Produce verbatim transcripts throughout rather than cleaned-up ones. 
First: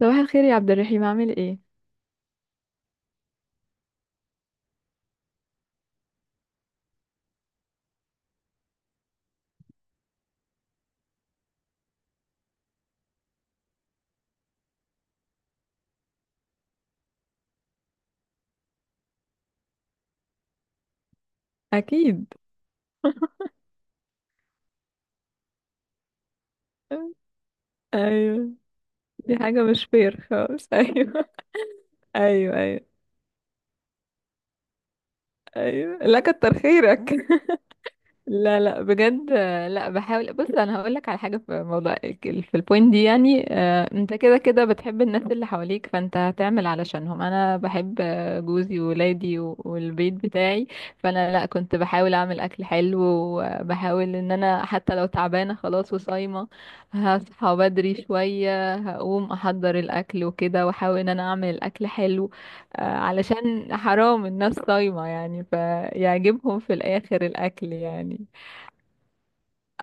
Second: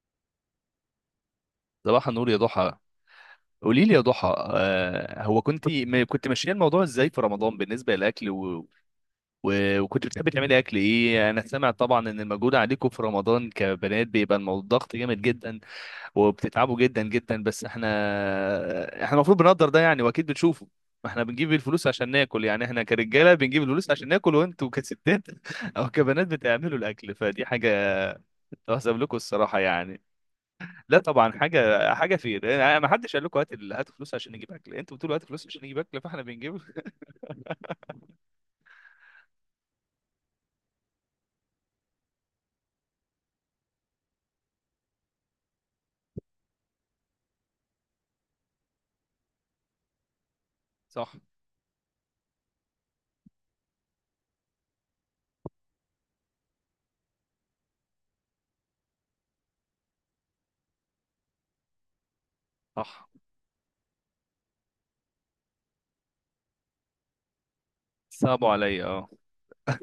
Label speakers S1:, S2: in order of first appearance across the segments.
S1: صباح الخير يا عبد الرحيم، عامل ايه؟
S2: صباح النور يا ضحى. قولي لي يا ضحى، آه هو كنت ما كنت ماشيه الموضوع ازاي في رمضان بالنسبه للاكل و... و... وكنت بتحبي تعملي اكل ايه؟ انا سامع طبعا ان المجهود عليكم في رمضان كبنات بيبقى الموضوع ضغط جامد جدا، وبتتعبوا جدا جدا. بس احنا احنا المفروض بنقدر ده يعني، واكيد بتشوفوا ما احنا بنجيب الفلوس عشان
S1: اكيد.
S2: ناكل، يعني احنا كرجاله بنجيب الفلوس عشان ناكل، وانتوا كستات او كبنات بتعملوا الاكل، فدي حاجه
S1: ايوه.
S2: تحسب لكم
S1: دي
S2: الصراحه
S1: حاجه مش
S2: يعني.
S1: فير خالص.
S2: لا
S1: ايوه
S2: طبعا حاجه حاجه في
S1: ايوه ايوه
S2: أنا- ما حدش قال لكم هات ال- هاتوا فلوس عشان نجيب اكل. انتوا بتقولوا هاتوا فلوس عشان نجيب
S1: ايوه.
S2: اكل،
S1: لا
S2: فاحنا
S1: كتر
S2: بنجيب.
S1: خيرك. لا لا بجد. آه، لا بحاول. بص، انا هقول لك على حاجه في موضوع ال- في البوينت دي يعني. آه، انت كده كده بتحب الناس اللي حواليك، فانت هتعمل علشانهم. انا بحب آه، جوزي وولادي و- والبيت بتاعي.
S2: صح
S1: فانا لا، كنت بحاول اعمل اكل حلو، وبحاول ان انا حتى لو تعبانه خلاص وصايمه، هصحى بدري شويه، هقوم احضر الاكل وكده، واحاول ان انا اعمل الاكل حلو. آه،
S2: صح.
S1: علشان حرام الناس صايمه يعني، فيعجبهم في الاخر الاكل يعني.
S2: صعبوا عليا، اه.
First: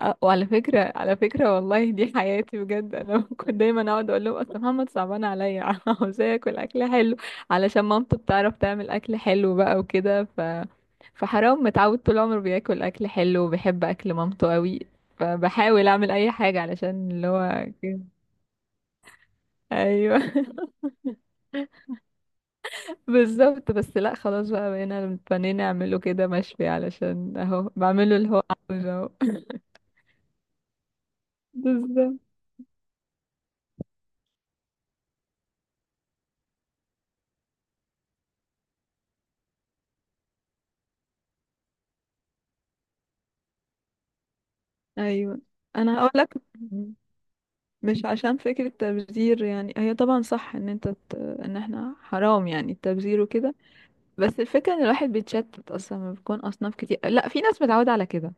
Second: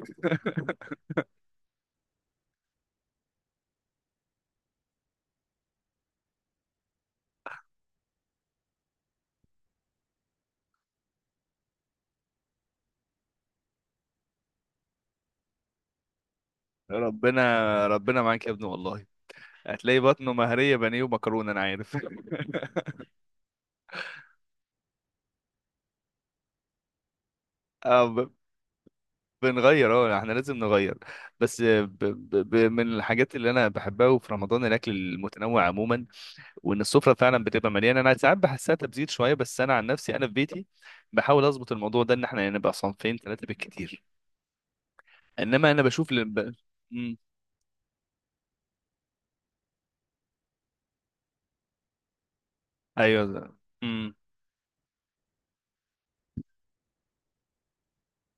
S1: آه، وعلى فكرة على فكرة، والله دي حياتي بجد، انا كنت دايما اقعد اقول لهم اصل محمد صعبان عليا عاوزاه ياكل اكل حلو علشان مامته بتعرف تعمل اكل حلو بقى وكده. ف فحرام، متعود طول عمره بياكل اكل حلو وبيحب اكل مامته قوي، فبحاول اعمل اي حاجة علشان اللي هو
S2: ربنا،
S1: كده.
S2: ربنا معاك يا ابني والله. هتلاقي
S1: ايوه.
S2: بطنه مهريه بانيه ومكرونه انا عارف.
S1: بالظبط. بس لا خلاص بقى، بقينا متفنين نعمله كده مشوي علشان اهو
S2: اه
S1: بعمله اللي
S2: ب-
S1: هو عاوزه اهو.
S2: بنغير، اه احنا لازم نغير. بس ب
S1: بالظبط.
S2: ب ب من الحاجات اللي انا بحبها وفي رمضان الاكل المتنوع عموما، وان السفره فعلا بتبقى مليانه. انا ساعات بحسها تبذير شويه، بس انا عن نفسي انا في بيتي بحاول اظبط الموضوع ده، ان احنا يعني نبقى صنفين ثلاثه بالكتير،
S1: ايوه،
S2: انما انا
S1: انا هقول
S2: بشوف ل...
S1: لك.
S2: ب... مم.
S1: مش عشان فكرة تبذير يعني، هي طبعا صح ان انت ت... ان احنا حرام يعني التبذير
S2: ايوه ده.
S1: وكده.
S2: مم.
S1: بس الفكرة ان الواحد بيتشتت، اصلا ما بيكون اصناف كتير. لا، في ناس متعودة على كده،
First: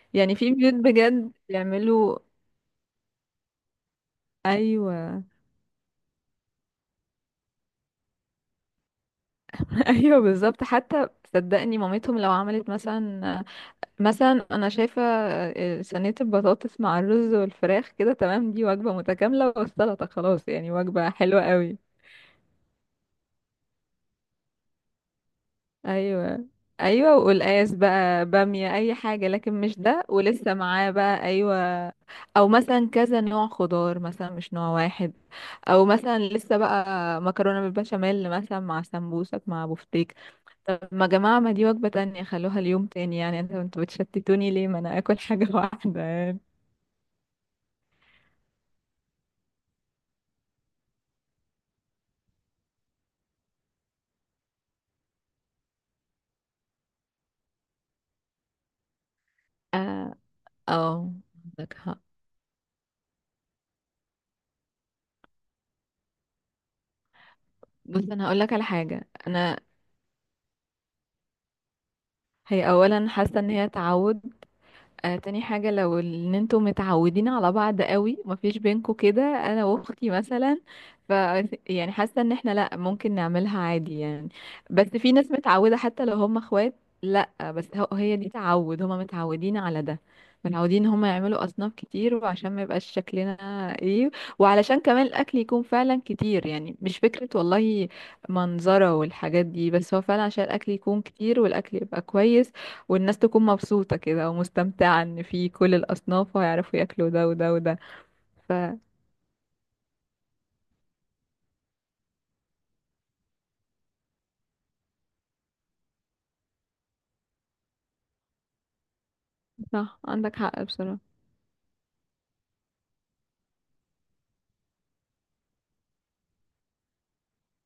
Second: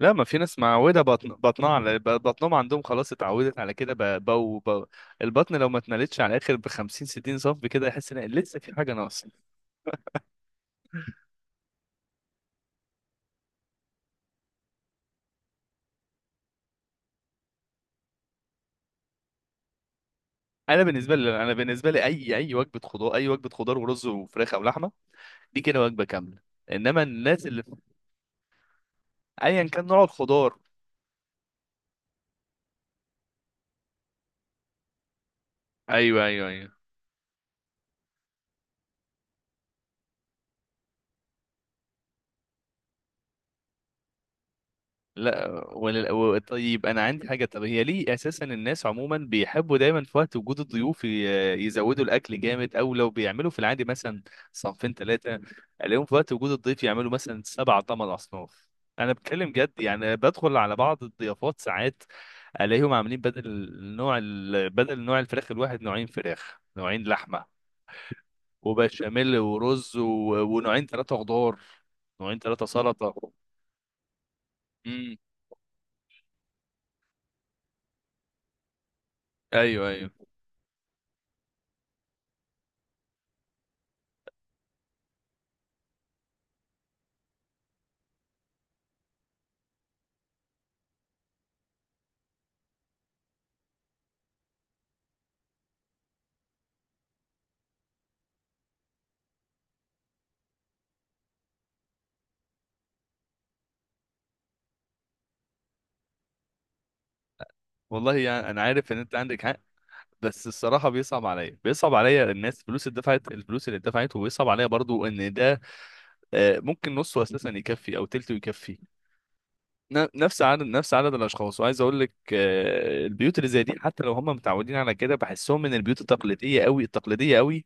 S2: لا، ما
S1: يعني
S2: في
S1: في
S2: ناس
S1: بيوت
S2: معودة، بطن
S1: بجد
S2: بطنها على ب-
S1: بيعملوا.
S2: بطنهم عندهم خلاص اتعودت على كده ب... بو... بو...
S1: ايوه.
S2: البطن لو ما اتملتش على الاخر ب خمسين ستين سم كده، يحس ان لسه في حاجة ناقصة.
S1: ايوه بالظبط حتى. صدقني مامتهم لو عملت مثلا، مثلا انا شايفة صينية البطاطس مع الرز والفراخ كده تمام، دي وجبة متكاملة، والسلطة خلاص، يعني
S2: انا
S1: وجبة
S2: بالنسبة
S1: حلوة
S2: لي انا
S1: قوي.
S2: بالنسبة لي، اي اي وجبة خضار، اي وجبة خضار ورز وفراخ او لحمة، دي كده وجبة كاملة.
S1: ايوه
S2: انما
S1: ايوه،
S2: الناس اللي
S1: وقلقاس بقى، باميه، اي حاجه، لكن
S2: ايا
S1: مش
S2: كان نوع
S1: ده، ولسه
S2: الخضار.
S1: معاه بقى، ايوه. او مثلا كذا نوع خضار مثلا مش نوع واحد. او مثلا
S2: ايوه ايوه
S1: لسه
S2: ايوه.
S1: بقى مكرونه بالبشاميل مثلا مع سمبوسك مع بفتيك. طب ما يا جماعه، ما دي وجبه تانية، خلوها ليوم تاني يعني. انتوا انتوا بتشتتوني ليه؟ ما انا اكل حاجه
S2: لا،
S1: واحده
S2: ولا و-
S1: يعني.
S2: طيب انا عندي حاجه. طب هي ليه اساسا الناس عموما بيحبوا دايما في وقت وجود الضيوف ي- يزودوا الاكل جامد؟ او لو بيعملوا في العادي مثلا صنفين ثلاثه، الاقيهم في وقت وجود الضيف يعملوا مثلا سبع ثمان اصناف. انا بتكلم جد
S1: اه.
S2: يعني، بدخل على بعض
S1: أو،
S2: الضيافات
S1: عندك حق.
S2: ساعات الاقيهم عاملين بدل نوع ال... بدل نوع الفراخ الواحد، نوعين فراخ، نوعين لحمه،
S1: بص، انا هقول لك على حاجه.
S2: وبشاميل
S1: انا،
S2: ورز و... ونوعين ثلاثه خضار، نوعين ثلاثه
S1: هي اولا
S2: سلطه.
S1: حاسه ان هي تعود.
S2: امم.
S1: آه تاني حاجة، لو ان انتوا متعودين على بعض قوي مفيش بينكوا كده، انا
S2: ايوه ايوه.
S1: واختي مثلا، ف يعني حاسة ان احنا لا، ممكن نعملها عادي يعني. بس في ناس متعودة حتى لو هم اخوات. لا بس هو- هي دي تعود، هم متعودين على ده، متعودين هم يعملوا اصناف كتير، وعشان ما يبقاش شكلنا ايه، وعلشان كمان الاكل يكون فعلا كتير، يعني مش فكرة والله منظرة والحاجات دي، بس هو فعلا عشان الاكل يكون كتير والاكل يبقى كويس والناس تكون مبسوطة كده ومستمتعة، ان في كل الأصناف وهيعرفوا ياكلوا ده وده وده.
S2: والله يعني
S1: ف
S2: انا عارف ان انت عندك حق، بس الصراحه بيصعب عليا بيصعب عليا الناس، الفلوس اللي دفعت، الفلوس اللي دفعت وبيصعب عليا برضو ان ده آه، ممكن نصه اساسا يكفي او تلته يكفي
S1: صح
S2: ن-
S1: عندك
S2: نفس عدد
S1: حق
S2: نفس
S1: بصراحة.
S2: عدد الاشخاص. وعايز اقول لك، آه، البيوت اللي زي دي حتى لو هم متعودين على كده، بحسهم من البيوت التقليديه قوي، التقليديه قوي،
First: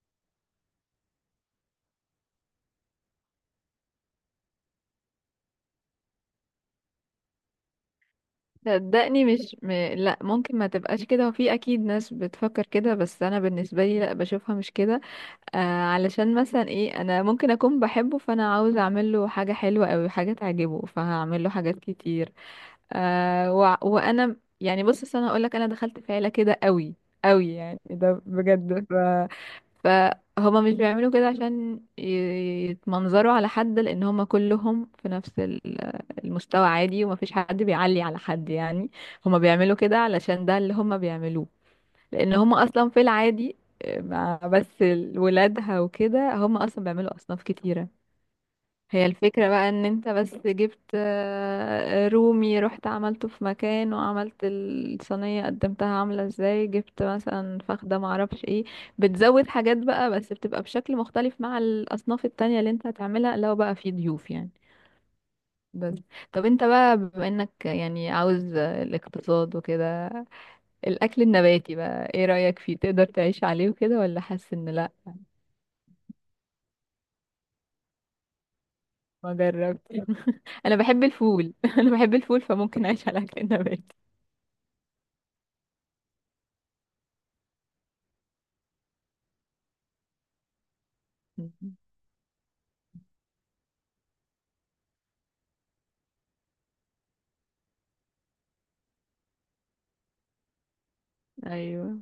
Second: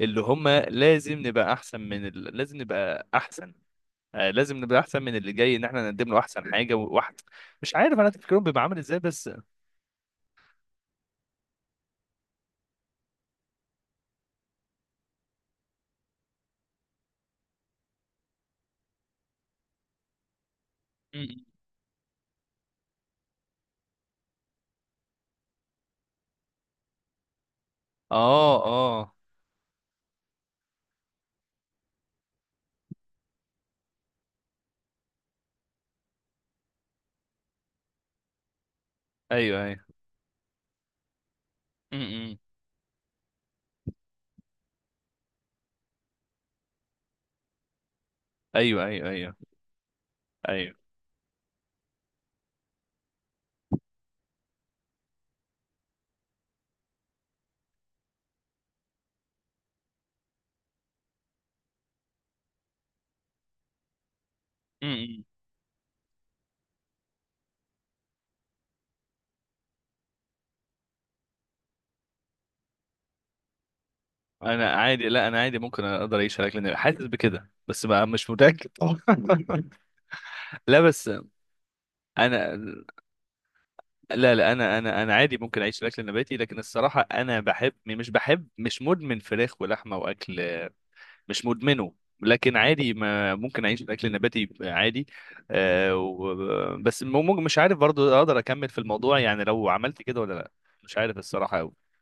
S2: اللي هم لازم نبقى احسن من ال... لازم نبقى احسن، آه، لازم نبقى احسن من اللي جاي، ان احنا نقدم له احسن حاجه. وواحد مش عارف انا تفكيرهم بيبقى عامل ازاي،
S1: صدقني
S2: بس م-
S1: مش م... لا، ممكن ما تبقاش كده، وفي اكيد ناس بتفكر كده، بس انا بالنسبه لي لا، بشوفها مش كده. آه علشان مثلا ايه، انا ممكن اكون بحبه فانا عاوز اعمل له حاجه حلوه او حاجه تعجبه،
S2: م.
S1: فهعمل له حاجات كتير. آه وع- وانا يعني، بص أصل انا هقول لك، انا دخلت في عيله كده قوي قوي يعني ده
S2: اه
S1: بجد. ف
S2: اه.
S1: فهما مش بيعملوا كده عشان ي- يتمنظروا على حد، لان هما كلهم في نفس ال- المستوى عادي، ومفيش حد بيعلي على حد يعني. هما
S2: ايوه
S1: بيعملوا
S2: ايوه.
S1: كده علشان ده اللي هما بيعملوه، لان
S2: امم.
S1: هما اصلا في العادي. آه، مع بس ولادها وكده هما اصلا بيعملوا اصناف كتيره.
S2: ايوه
S1: هي
S2: ايوه ايوه
S1: الفكرة بقى، ان انت بس
S2: ايوه.
S1: جبت آه، رومي، رحت عملته في مكان وعملت الصينية قدمتها عاملة ازاي، جبت مثلا فخدة معرفش ايه، بتزود حاجات بقى بس بتبقى بشكل مختلف مع الاصناف التانية اللي انت هتعملها لو بقى في ضيوف يعني.
S2: امم.
S1: بس. طب انت بقى بما انك يعني عاوز الاقتصاد وكده، الاكل النباتي بقى ايه رأيك فيه؟ تقدر تعيش عليه وكده ولا حاسس ان
S2: انا
S1: لا؟
S2: عادي، لا انا عادي ممكن اقدر اعيش على الاكل، حاسس بكده بس بقى مش متاكد طبعا.
S1: ما جربت. انا
S2: لا
S1: بحب
S2: بس
S1: الفول. انا بحب الفول
S2: انا،
S1: فممكن اعيش على اكل النباتي.
S2: لا لا انا انا انا عادي ممكن اعيش على الاكل النباتي، لكن الصراحه انا بحب، مش بحب مش مدمن فراخ ولحمه واكل، مش مدمنه، لكن عادي ما ممكن اعيش على الاكل النباتي عادي. آه و... بس ممكن، مش عارف برضو اقدر اكمل في الموضوع يعني لو عملت كده ولا لا، مش عارف الصراحه قوي
S1: ايوه.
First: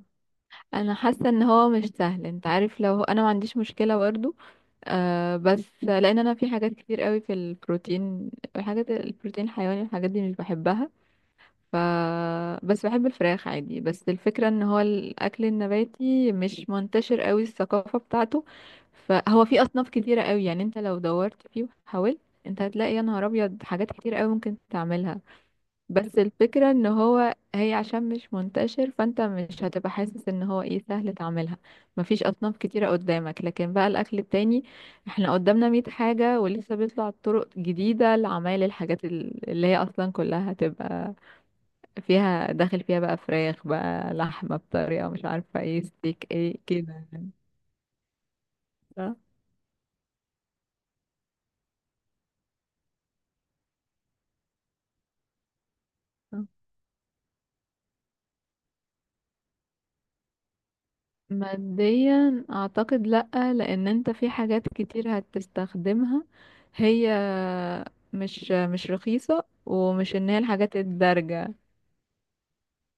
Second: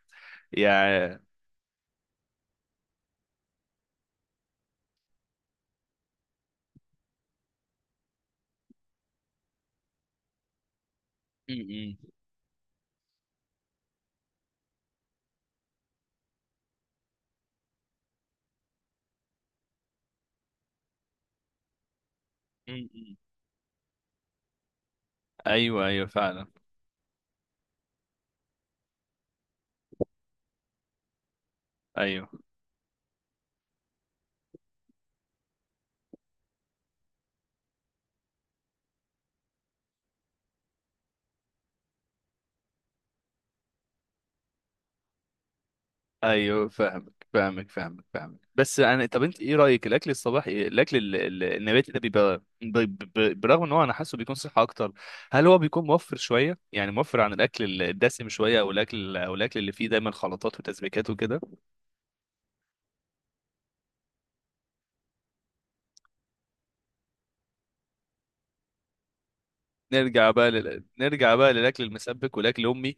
S1: انا
S2: يعني.
S1: حاسه ان هو مش سهل، انت عارف، لو انا ما عنديش مشكله برضو. آه بس لان انا في حاجات كتير قوي في البروتين، الحاجات البروتين الحيواني، الحاجات دي مش بحبها، ف بس بحب الفراخ عادي. بس الفكره ان هو الاكل النباتي مش منتشر قوي، الثقافه بتاعته، فهو في اصناف كتيره قوي يعني. انت لو دورت فيه وحاولت، انت هتلاقي يا
S2: مم.
S1: نهار ابيض حاجات كتير قوي ممكن تعملها.
S2: ايوه ايوه
S1: بس
S2: فعلا.
S1: الفكرة ان هو هي عشان مش منتشر، فانت مش هتبقى حاسس ان هو ايه، سهل تعملها، مفيش
S2: ايوه
S1: اصناف كتيرة قدامك. لكن بقى الاكل التاني، احنا قدامنا مية حاجة ولسه بيطلع طرق جديدة لعمايل الحاجات ال- اللي هي اصلا كلها هتبقى فيها داخل، فيها بقى فراخ بقى لحمة بطريقة مش عارفة ايه، ستيك ايه
S2: ايوه
S1: كده
S2: فاهمك
S1: يعني.
S2: فاهمك فاهمك فاهمك بس انا،
S1: صح؟
S2: طب انت ايه رايك الاكل الصباحي، الاكل ال- ال- النباتي ده بيبقى ب- ب- برغم ان هو انا حاسه بيكون صحه اكتر، هل هو بيكون موفر شويه؟ يعني موفر عن الاكل ال- الدسم شويه، او الاكل، او الاكل اللي فيه دايما خلطات وتسبيكات وكده.
S1: ماديا اعتقد لأ، لان انت في حاجات كتير هتستخدمها، هي مش مش رخيصة، ومش
S2: نرجع
S1: ان هي
S2: بقى
S1: الحاجات
S2: لل... نرجع بقى
S1: الدارجة.
S2: للاكل المسبك والاكل امي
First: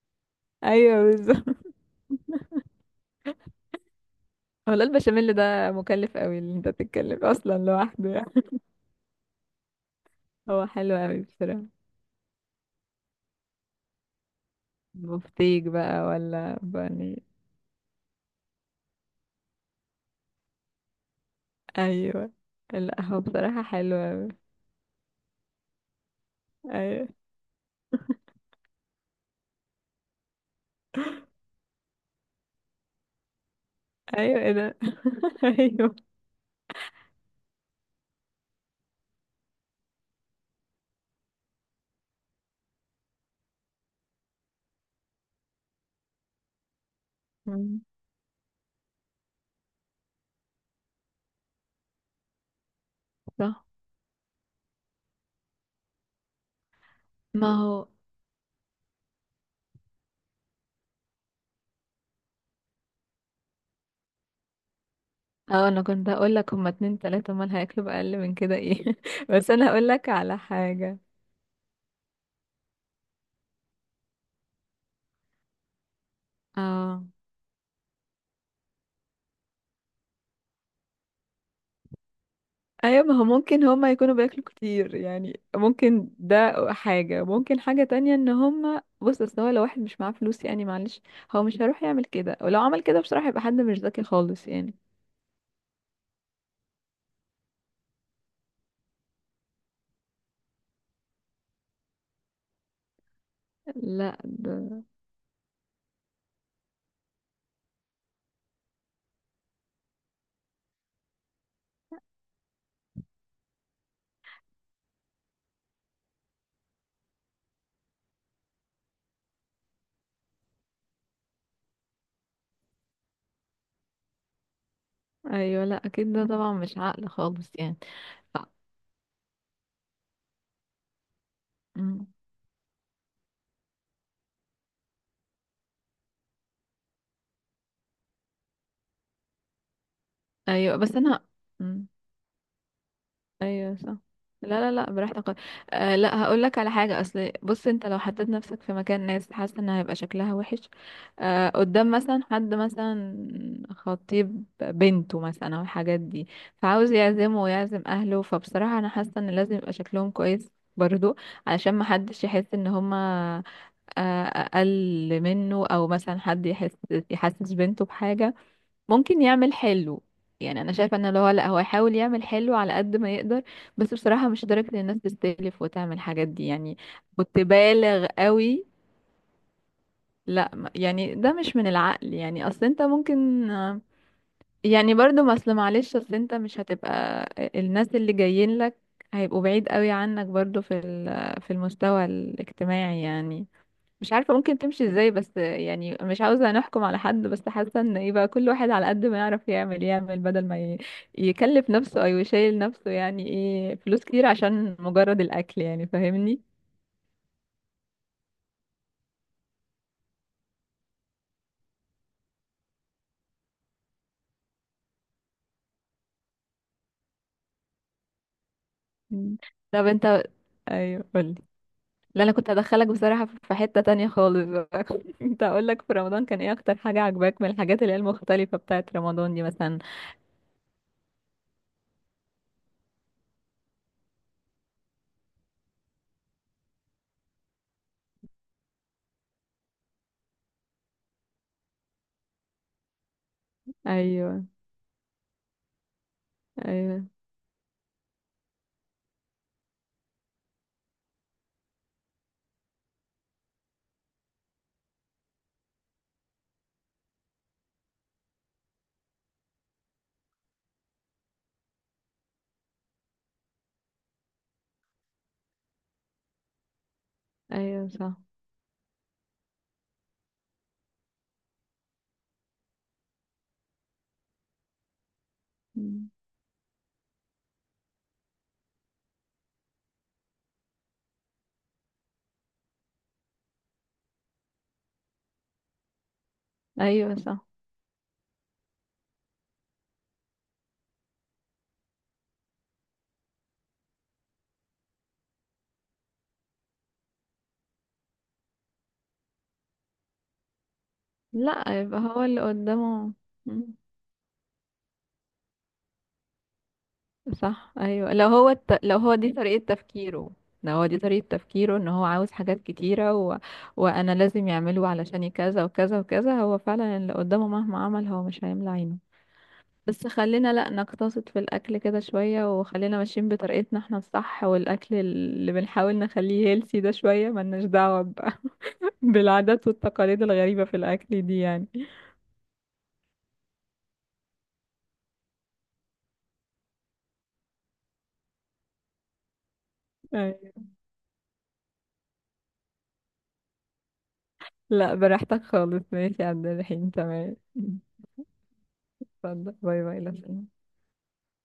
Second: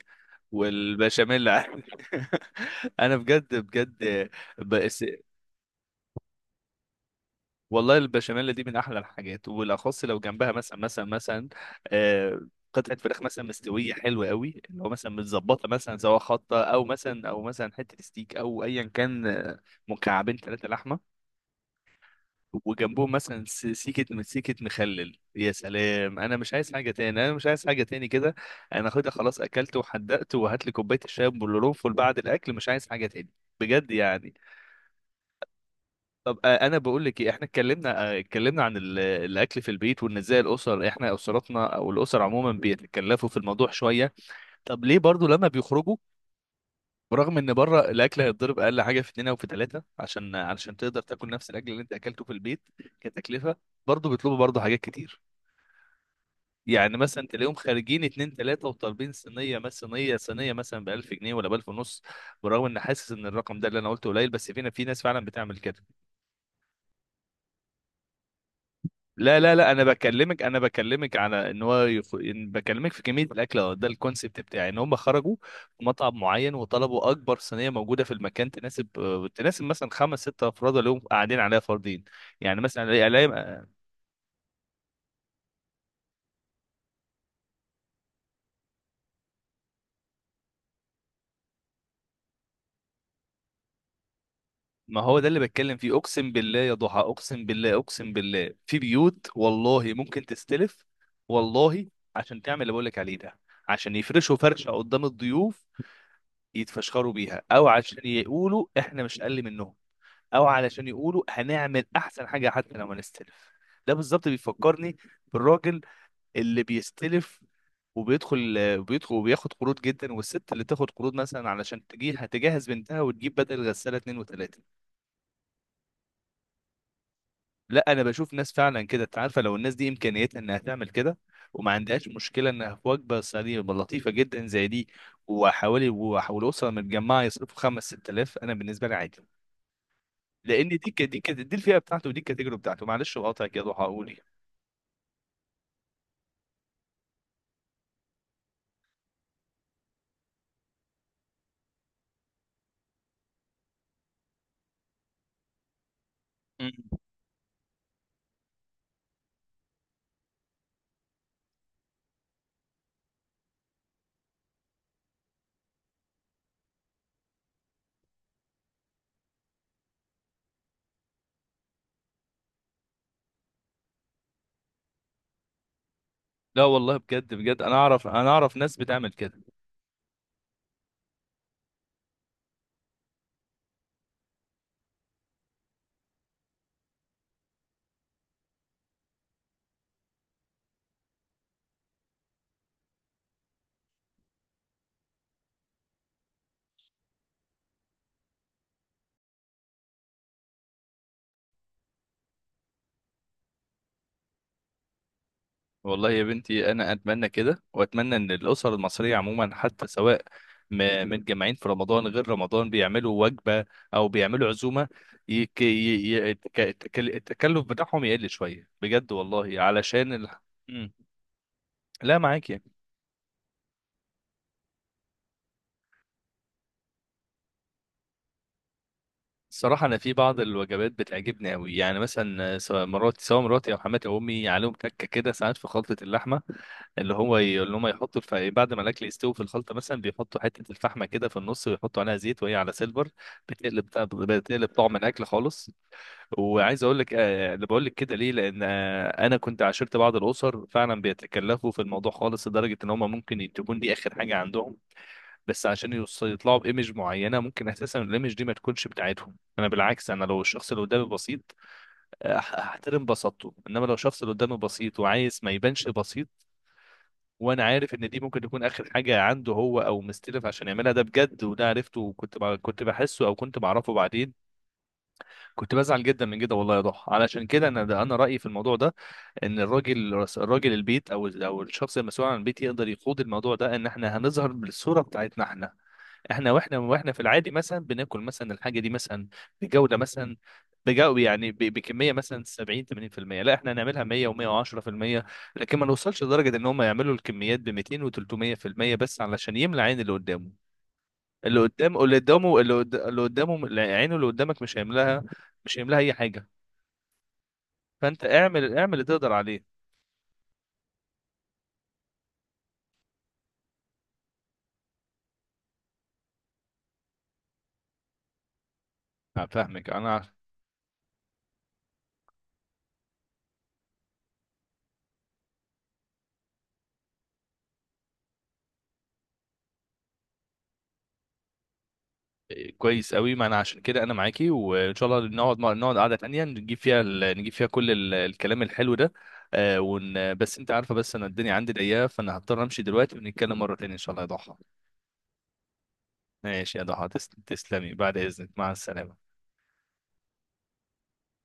S1: ايوه
S2: والبشاميل.
S1: بالظبط.
S2: انا بجد بجد،
S1: هو لا، البشاميل ده مكلف قوي اللي انت تتكلم اصلا
S2: والله
S1: لوحده يعني.
S2: البشاميل دي من احلى الحاجات، وبالاخص لو جنبها
S1: هو
S2: مثلا
S1: حلو
S2: مثلا
S1: قوي
S2: مثلا
S1: بصراحة.
S2: آه، قطعه فراخ مثلا مستويه حلوه قوي، اللي هو مثلا
S1: بفتيك
S2: متظبطه، مثلا
S1: بقى
S2: سواء
S1: ولا
S2: خطه، او
S1: بني.
S2: مثلا او مثلا حته ستيك، او ايا كان آه، مكعبين ثلاثه لحمه،
S1: ايوه. لا
S2: وجنبهم
S1: هو
S2: مثلا
S1: بصراحة
S2: س-
S1: حلو
S2: سيكه
S1: قوي.
S2: سيكه مخلل، يا سلام! انا مش عايز حاجه
S1: ايوه
S2: تاني، انا مش عايز حاجه تاني كده انا خدها خلاص، اكلت وحدقت، وهات لي كوبايه الشاي بالقرنفل بعد الاكل، مش عايز حاجه تاني بجد يعني.
S1: ايوه ايه ده؟ ايوه.
S2: طب آه، انا بقول لك إيه، احنا اتكلمنا آه، اتكلمنا عن ال- الاكل في البيت، وان ازاي الاسر، احنا اسرتنا او الاسر عموما بيتكلفوا في الموضوع شويه. طب ليه برضو لما بيخرجوا، برغم ان بره
S1: مم.
S2: الاكل هيتضرب اقل حاجه في اتنين او في ثلاثه عشان علشان تقدر تاكل نفس الاكل اللي انت اكلته في البيت كتكلفه،
S1: صح.
S2: برضو بيطلبوا برضو حاجات كتير. يعني مثلا تلاقيهم
S1: ما هو،
S2: خارجين اتنين تلاته وطالبين صينيه مثلا، صينيه صينيه مثلا ب ألف جنيه، ولا ب ألف ونص، برغم ان حاسس ان الرقم ده اللي انا قلته قليل، بس فينا في ناس فعلا بتعمل
S1: اه انا
S2: كده.
S1: كنت هقول لك هما اتنين تلاتة، امال هياكلوا بأقل من كده ايه؟
S2: لا
S1: بس
S2: لا
S1: انا
S2: لا انا
S1: هقول لك على
S2: بكلمك، انا
S1: حاجة.
S2: بكلمك على ان هو يخ... إن بكلمك في كميه الاكل أهو، ده الكونسيبت بتاعي ان هم خرجوا في مطعم معين
S1: اه.
S2: وطلبوا اكبر صينيه موجوده في المكان تناسب، آه، تناسب مثلا خمس ست افراد، اللي هم قاعدين عليها فردين. يعني مثلا
S1: ايوه،
S2: ألاقي-
S1: ما هو ممكن
S2: ألاقي-
S1: هما يكونوا بياكلوا كتير يعني، ممكن ده حاجة. ممكن حاجة تانية، ان هما بص اصل هو لو واحد مش معاه فلوس يعني معلش، هو مش هيروح يعمل كده. ولو عمل كده بصراحة يبقى حد مش ذكي خالص يعني.
S2: ما هو ده اللي بتكلم فيه، اقسم بالله يا ضحى، اقسم بالله اقسم بالله في بيوت والله ممكن تستلف، والله، عشان تعمل اللي بقول لك عليه ده، عشان
S1: لا
S2: يفرشوا فرشه
S1: ده.
S2: قدام الضيوف يتفشخروا بيها، او عشان يقولوا احنا مش اقل منهم، او علشان يقولوا هنعمل احسن حاجه حتى لو ما نستلف. ده بالظبط بيفكرني بالراجل اللي بيستلف وبيدخل وبيدخل وبياخد قروض جدا، والست اللي تاخد قروض مثلا علشان تجي هتجهز بنتها وتجيب بدل غساله اتنين وتلاته.
S1: ايوه لا اكيد، ده طبعا مش عقل خالص يعني.
S2: لا انا بشوف
S1: ف...
S2: ناس فعلا كده، انت عارفه لو الناس دي امكانيتها انها تعمل كده وما
S1: مم.
S2: عندهاش مشكله، انها في وجبه سريعه لطيفه جدا زي دي، وحوالي وحوالي اسره متجمعه يصرفوا خمس ست الاف، انا بالنسبه لي عادي، لان
S1: ايوه
S2: دي
S1: بس
S2: ك- دي
S1: انا.
S2: ك- دي الفئه
S1: مم.
S2: بتاعته، ودي الكاتيجوري بتاعته. معلش بقاطعك يا
S1: ايوه
S2: ضحى
S1: صح.
S2: اقول.
S1: لا لا لا براحتك. آه لا، هقول لك على حاجه. اصل بص، انت لو حطيت نفسك في مكان ناس، حاسه ان هيبقى شكلها وحش. آه قدام مثلا حد مثلا خطيب بنته مثلا او الحاجات دي، فعاوز
S2: مم.
S1: يعزمه ويعزم اهله، فبصراحه انا حاسه ان لازم يبقى شكلهم كويس برضو، علشان ما حدش يحس ان هما آه، اقل منه، او مثلا حد يحس يحسس بنته بحاجه. ممكن يعمل حلو، يعني انا شايفه ان اللي هو لا هو يحاول يعمل حلو على قد ما يقدر، بس بصراحه مش لدرجه ان الناس تستلف وتعمل الحاجات دي
S2: لا
S1: يعني.
S2: والله بجد
S1: كنت
S2: بجد، انا اعرف،
S1: بالغ
S2: انا اعرف
S1: قوي.
S2: ناس بتعمل كده.
S1: لا ما- يعني ده مش من العقل يعني. اصل انت ممكن، يعني برضو ما اصل معلش، اصل انت مش هتبقى، الناس اللي جايين لك هيبقوا بعيد قوي عنك برضو في ال- في المستوى الاجتماعي يعني. مش عارفة ممكن تمشي ازاي، بس يعني مش عاوزة نحكم على حد، بس حاسة ان يبقى كل واحد على قد ما يعرف يعمل يعمل، بدل ما ي- يكلف نفسه او يشيل نفسه يعني ايه فلوس كتير عشان مجرد الاكل يعني،
S2: والله يا
S1: فاهمني.
S2: بنتي انا اتمنى كده، واتمنى ان الاسر المصريه عموما حتى سواء م- متجمعين في رمضان غير رمضان، بيعملوا وجبه او بيعملوا عزومه، يك... ي... ي... التك- التكل- التكلف بتاعهم يقل شويه بجد
S1: مم.
S2: والله
S1: طب
S2: علشان
S1: انت.
S2: ال... مم.
S1: ايوه قولي.
S2: لا
S1: لا انا كنت
S2: معاك يعني.
S1: هدخلك بصراحة في حتة تانية خالص بقى، كنت هقول لك في رمضان كان ايه اكتر حاجة عجباك من الحاجات اللي هي المختلفة بتاعت رمضان دي مثلا؟
S2: الصراحة أنا في بعض الوجبات بتعجبني أوي، يعني مثلا سواء مراتي سواء مراتي أو حماتي أو أمي، عليهم تكة كده ساعات في خلطة اللحمة، اللي هو ي- اللي هم يحطوا الف... بعد ما الأكل يستوي في الخلطة مثلا، بيحطوا حتة الفحمة كده في النص، ويحطوا عليها زيت وهي على سيلفر، بتقلب
S1: ايوه
S2: بتقلب طعم الأكل خالص. وعايز أقول
S1: ايوه
S2: لك، آه، اللي بقول لك كده ليه، لأن آه، أنا كنت عاشرت بعض الأسر فعلا بيتكلفوا في الموضوع خالص، لدرجة إن هم ممكن تكون دي آخر حاجة عندهم، بس عشان يوص- يطلعوا بايمج معينه، ممكن اساسا الايمج دي ما تكونش بتاعتهم. انا بالعكس، انا لو الشخص اللي قدامي بسيط أح- احترم بساطته، انما لو الشخص اللي قدامي بسيط وعايز ما يبانش بسيط، وانا
S1: ايوه
S2: عارف ان
S1: صح.
S2: دي ممكن تكون اخر حاجه عنده، هو او مستلف عشان يعملها ده بجد، وده عرفته وكنت ب... كنت بحسه او كنت بعرفه بعدين، كنت بزعل
S1: مم.
S2: جدا من كده والله يا ضحى. علشان كده انا، ده انا رايي في الموضوع ده، ان الراجل الراجل البيت، او او الشخص المسؤول عن البيت يقدر يقود الموضوع ده، ان احنا هنظهر بالصوره بتاعتنا احنا، احنا واحنا واحنا
S1: ايوه
S2: في
S1: صح.
S2: العادي مثلا بناكل مثلا الحاجه دي مثلا بجوده، مثلا بجو يعني ب- بكميه مثلا سبعين ثمانين في المية، لا احنا هنعملها مية و110%، لكن ما نوصلش لدرجه ان هم يعملوا الكميات ب ميتين و300% بس علشان يملى عين اللي قدامه. اللي
S1: لا يبقى
S2: قدامه، اللي
S1: هو اللي
S2: قدامه اللي قد-
S1: قدامه.
S2: اللي قدامه عينه، اللي قدامك مش هيملاها، مش هيملاها اي حاجه.
S1: صح ايوه،
S2: فانت
S1: لو هو
S2: اعمل،
S1: الت...
S2: اعمل
S1: لو
S2: اللي
S1: هو
S2: تقدر
S1: دي
S2: عليه.
S1: طريقة تفكيره، لو هو دي طريقة تفكيره ان هو عاوز حاجات كتيرة و... وانا لازم يعمله علشان كذا وكذا وكذا، هو فعلا اللي قدامه مهما عمل هو مش هيملى عينه.
S2: أنا فاهمك،
S1: بس
S2: انا.
S1: خلينا لا نقتصد في الاكل كده شوية، وخلينا ماشيين بطريقتنا احنا الصح، والاكل اللي بنحاول نخليه هيلسي ده شوية، ملناش دعوة ب... بالعادات والتقاليد الغريبة في الاكل دي يعني.
S2: كويس قوي، ما انا عشان كده انا معاكي، وان شاء الله نقعد، نقعد قعده تانية نجيب فيها ال... نجيب فيها كل ال... الكلام الحلو ده. آه ون... بس
S1: أيوة.
S2: انت عارفه، بس انا الدنيا عندي ضيقه، فانا هضطر امشي دلوقتي ونتكلم مره تانية ان شاء الله يا ضحى.
S1: لا براحتك خالص. ماشي يا عبد
S2: ماشي يا
S1: الرحيم
S2: ضحى
S1: تمام.
S2: تسلم- تسلمي، بعد اذنك، مع السلامه.
S1: اتفضل، باي باي، لسلام.